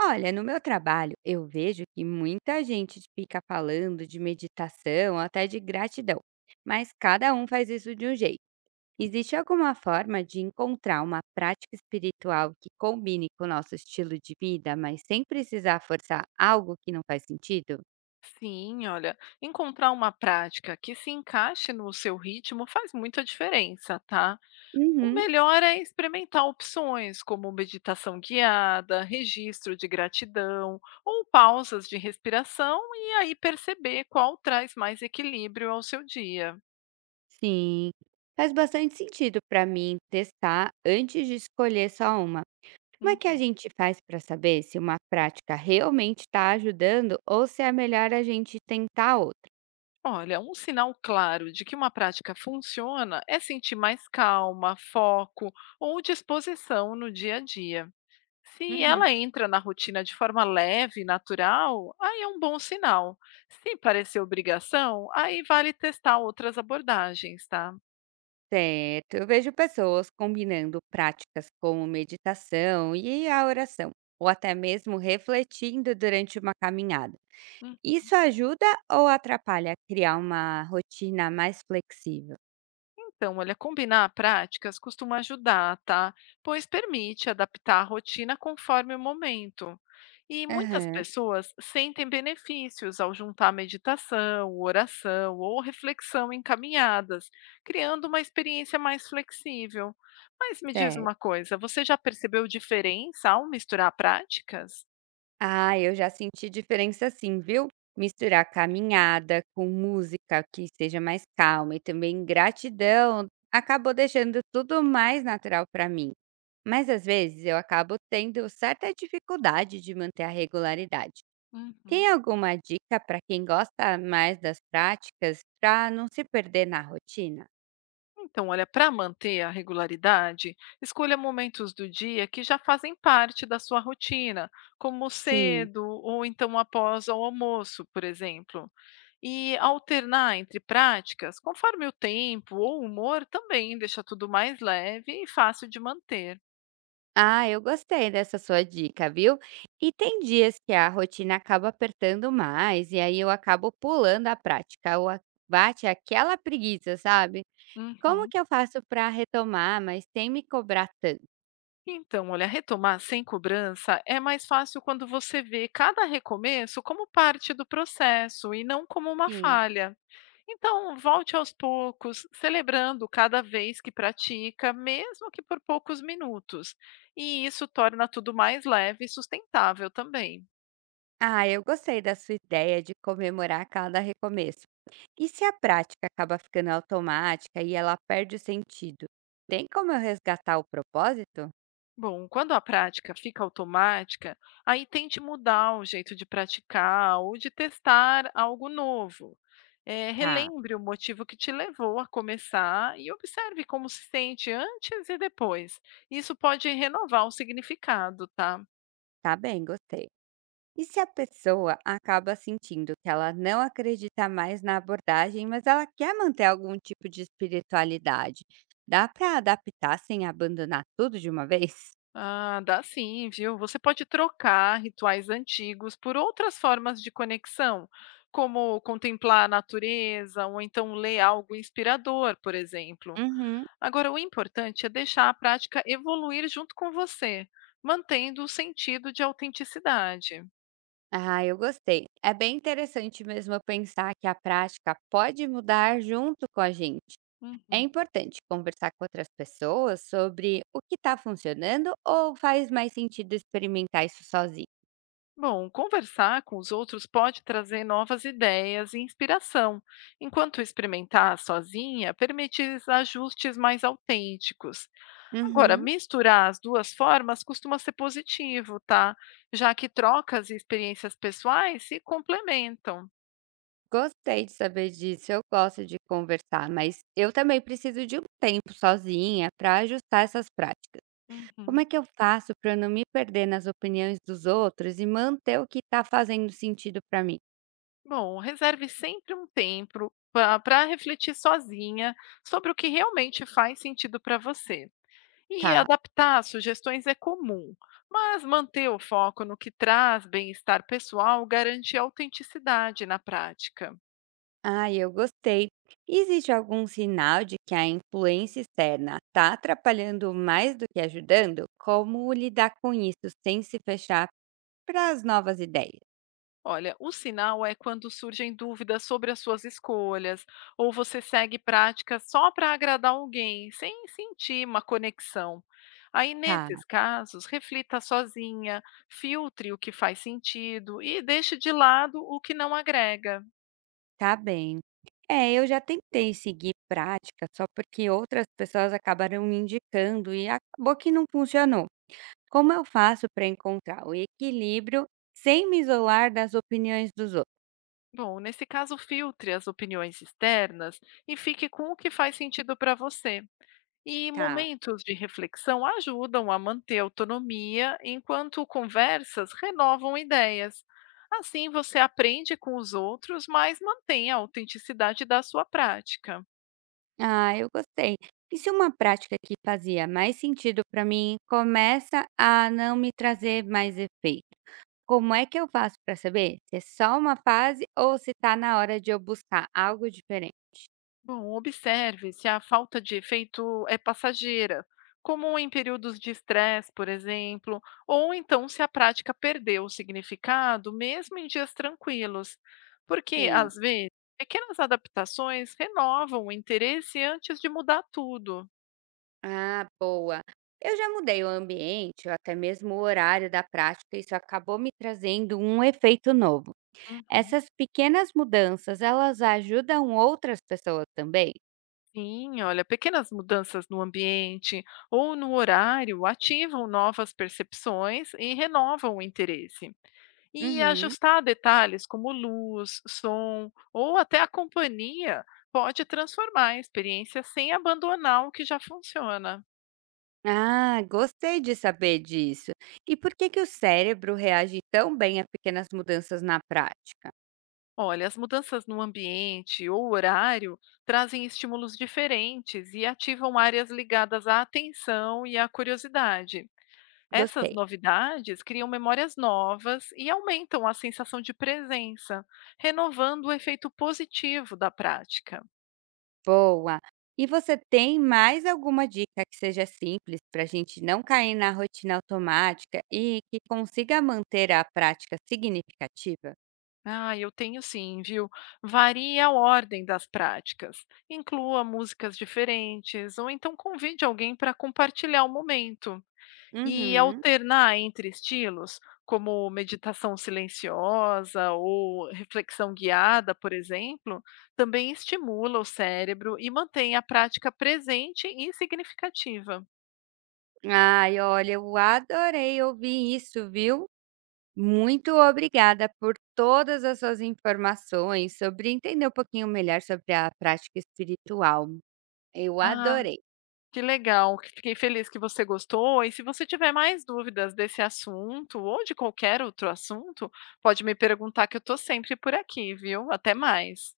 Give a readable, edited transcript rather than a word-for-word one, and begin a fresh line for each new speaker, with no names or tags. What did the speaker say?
Olha, no meu trabalho, eu vejo que muita gente fica falando de meditação, até de gratidão, mas cada um faz isso de um jeito. Existe alguma forma de encontrar uma prática espiritual que combine com o nosso estilo de vida, mas sem precisar forçar algo que não faz sentido?
Sim, olha, encontrar uma prática que se encaixe no seu ritmo faz muita diferença, tá? O
Uhum,
melhor é experimentar opções como meditação guiada, registro de gratidão ou pausas de respiração e aí perceber qual traz mais equilíbrio ao seu dia.
sim. Faz bastante sentido para mim testar antes de escolher só uma. Como é que a
Uhum.
gente faz para saber se uma prática realmente está ajudando ou se é melhor a gente tentar outra?
Olha, um sinal claro de que uma prática funciona é sentir mais calma, foco ou disposição no dia a dia. Se
Uhum.
ela entra na rotina de forma leve e natural, aí é um bom sinal. Se parecer obrigação, aí vale testar outras abordagens, tá?
Certo, eu vejo pessoas combinando práticas como meditação e a oração, ou até mesmo refletindo durante uma caminhada. Isso ajuda ou atrapalha a criar uma rotina mais flexível?
Então, olha, combinar práticas costuma ajudar, tá? Pois permite adaptar a rotina conforme o momento. E muitas
Aham,
pessoas sentem benefícios ao juntar meditação, oração ou reflexão em caminhadas, criando uma experiência mais flexível. Mas me diz
certo.
uma coisa, você já percebeu diferença ao misturar práticas?
Ah, eu já senti diferença sim, viu? Misturar caminhada com música que seja mais calma e também gratidão acabou deixando tudo mais natural para mim. Mas às vezes eu acabo tendo certa dificuldade de manter a regularidade.
Uhum.
Tem alguma dica para quem gosta mais das práticas para não se perder na rotina?
Então, olha, para manter a regularidade, escolha momentos do dia que já fazem parte da sua rotina, como
Sim.
cedo ou então após o almoço, por exemplo. E alternar entre práticas, conforme o tempo ou o humor, também deixa tudo mais leve e fácil de manter.
Ah, eu gostei dessa sua dica, viu? E tem dias que a rotina acaba apertando mais, e aí eu acabo pulando a prática, ou bate aquela preguiça, sabe? Como
Uhum.
que eu faço para retomar, mas sem me cobrar tanto?
Então, olha, retomar sem cobrança é mais fácil quando você vê cada recomeço como parte do processo e não como uma
Sim.
falha. Então, volte aos poucos, celebrando cada vez que pratica, mesmo que por poucos minutos. E isso torna tudo mais leve e sustentável também.
Ah, eu gostei da sua ideia de comemorar cada recomeço. E se a prática acaba ficando automática e ela perde o sentido? Tem como eu resgatar o propósito?
Bom, quando a prática fica automática, aí tente mudar o jeito de praticar ou de testar algo novo.
Tá,
Relembre o motivo que te levou a começar e observe como se sente antes e depois. Isso pode renovar o significado, tá?
tá bem, gostei. E se a pessoa acaba sentindo que ela não acredita mais na abordagem, mas ela quer manter algum tipo de espiritualidade, dá para adaptar sem abandonar tudo de uma vez?
Ah, dá sim, viu? Você pode trocar rituais antigos por outras formas de conexão, como contemplar a natureza ou então ler algo inspirador, por exemplo.
Uhum.
Agora, o importante é deixar a prática evoluir junto com você, mantendo o sentido de autenticidade.
Ah, eu gostei. É bem interessante mesmo eu pensar que a prática pode mudar junto com a gente. É
Uhum.
importante conversar com outras pessoas sobre o que está funcionando ou faz mais sentido experimentar isso sozinho.
Bom, conversar com os outros pode trazer novas ideias e inspiração, enquanto experimentar sozinha permite ajustes mais autênticos. Agora,
Uhum.
misturar as 2 formas costuma ser positivo, tá? Já que trocas e experiências pessoais se complementam.
Gostei de saber disso, eu gosto de conversar, mas eu também preciso de um tempo sozinha para ajustar essas práticas. Como
Uhum.
é que eu faço para não me perder nas opiniões dos outros e manter o que está fazendo sentido para mim?
Bom, reserve sempre um tempo para refletir sozinha sobre o que realmente faz sentido para você. E
Tá.
adaptar sugestões é comum, mas manter o foco no que traz bem-estar pessoal garante autenticidade na prática.
Ah, eu gostei. Existe algum sinal de que a influência externa está atrapalhando mais do que ajudando? Como lidar com isso sem se fechar para as novas ideias?
Olha, o sinal é quando surgem dúvidas sobre as suas escolhas, ou você segue práticas só para agradar alguém, sem sentir uma conexão. Aí,
Tá.
nesses casos, reflita sozinha, filtre o que faz sentido e deixe de lado o que não agrega.
Tá bem. É, eu já tentei seguir prática, só porque outras pessoas acabaram me indicando e acabou que não funcionou. Como eu faço para encontrar o equilíbrio sem me isolar das opiniões dos outros?
Bom, nesse caso, filtre as opiniões externas e fique com o que faz sentido para você. E
Tá.
momentos de reflexão ajudam a manter a autonomia, enquanto conversas renovam ideias. Assim, você aprende com os outros, mas mantém a autenticidade da sua prática.
Ah, eu gostei. E se uma prática que fazia mais sentido para mim começa a não me trazer mais efeito? Como é que eu faço para saber se é só uma fase ou se está na hora de eu buscar algo diferente?
Bom, observe se a falta de efeito é passageira, como em períodos de estresse, por exemplo, ou então se a prática perdeu o significado, mesmo em dias tranquilos, porque
Sim.
às vezes pequenas adaptações renovam o interesse antes de mudar tudo.
Ah, boa. Eu já mudei o ambiente, ou até mesmo o horário da prática, isso acabou me trazendo um efeito novo.
Uhum.
Essas pequenas mudanças, elas ajudam outras pessoas também?
Sim, olha, pequenas mudanças no ambiente ou no horário ativam novas percepções e renovam o interesse. E
Uhum.
ajustar detalhes como luz, som ou até a companhia pode transformar a experiência sem abandonar o que já funciona.
Ah, gostei de saber disso. E por que que o cérebro reage tão bem a pequenas mudanças na prática?
Olha, as mudanças no ambiente ou horário trazem estímulos diferentes e ativam áreas ligadas à atenção e à curiosidade. Essas
Gostei.
novidades criam memórias novas e aumentam a sensação de presença, renovando o efeito positivo da prática.
Boa. E você tem mais alguma dica que seja simples para a gente não cair na rotina automática e que consiga manter a prática significativa?
Ah, eu tenho sim, viu? Varie a ordem das práticas. Inclua músicas diferentes, ou então convide alguém para compartilhar o momento. E
Uhum.
alternar entre estilos, como meditação silenciosa ou reflexão guiada, por exemplo, também estimula o cérebro e mantém a prática presente e significativa.
Ai, olha, eu adorei ouvir isso, viu? Muito obrigada por todas as suas informações sobre entender um pouquinho melhor sobre a prática espiritual. Eu
Ah,
adorei.
que legal, que fiquei feliz que você gostou. E se você tiver mais dúvidas desse assunto ou de qualquer outro assunto, pode me perguntar que eu estou sempre por aqui, viu? Até mais.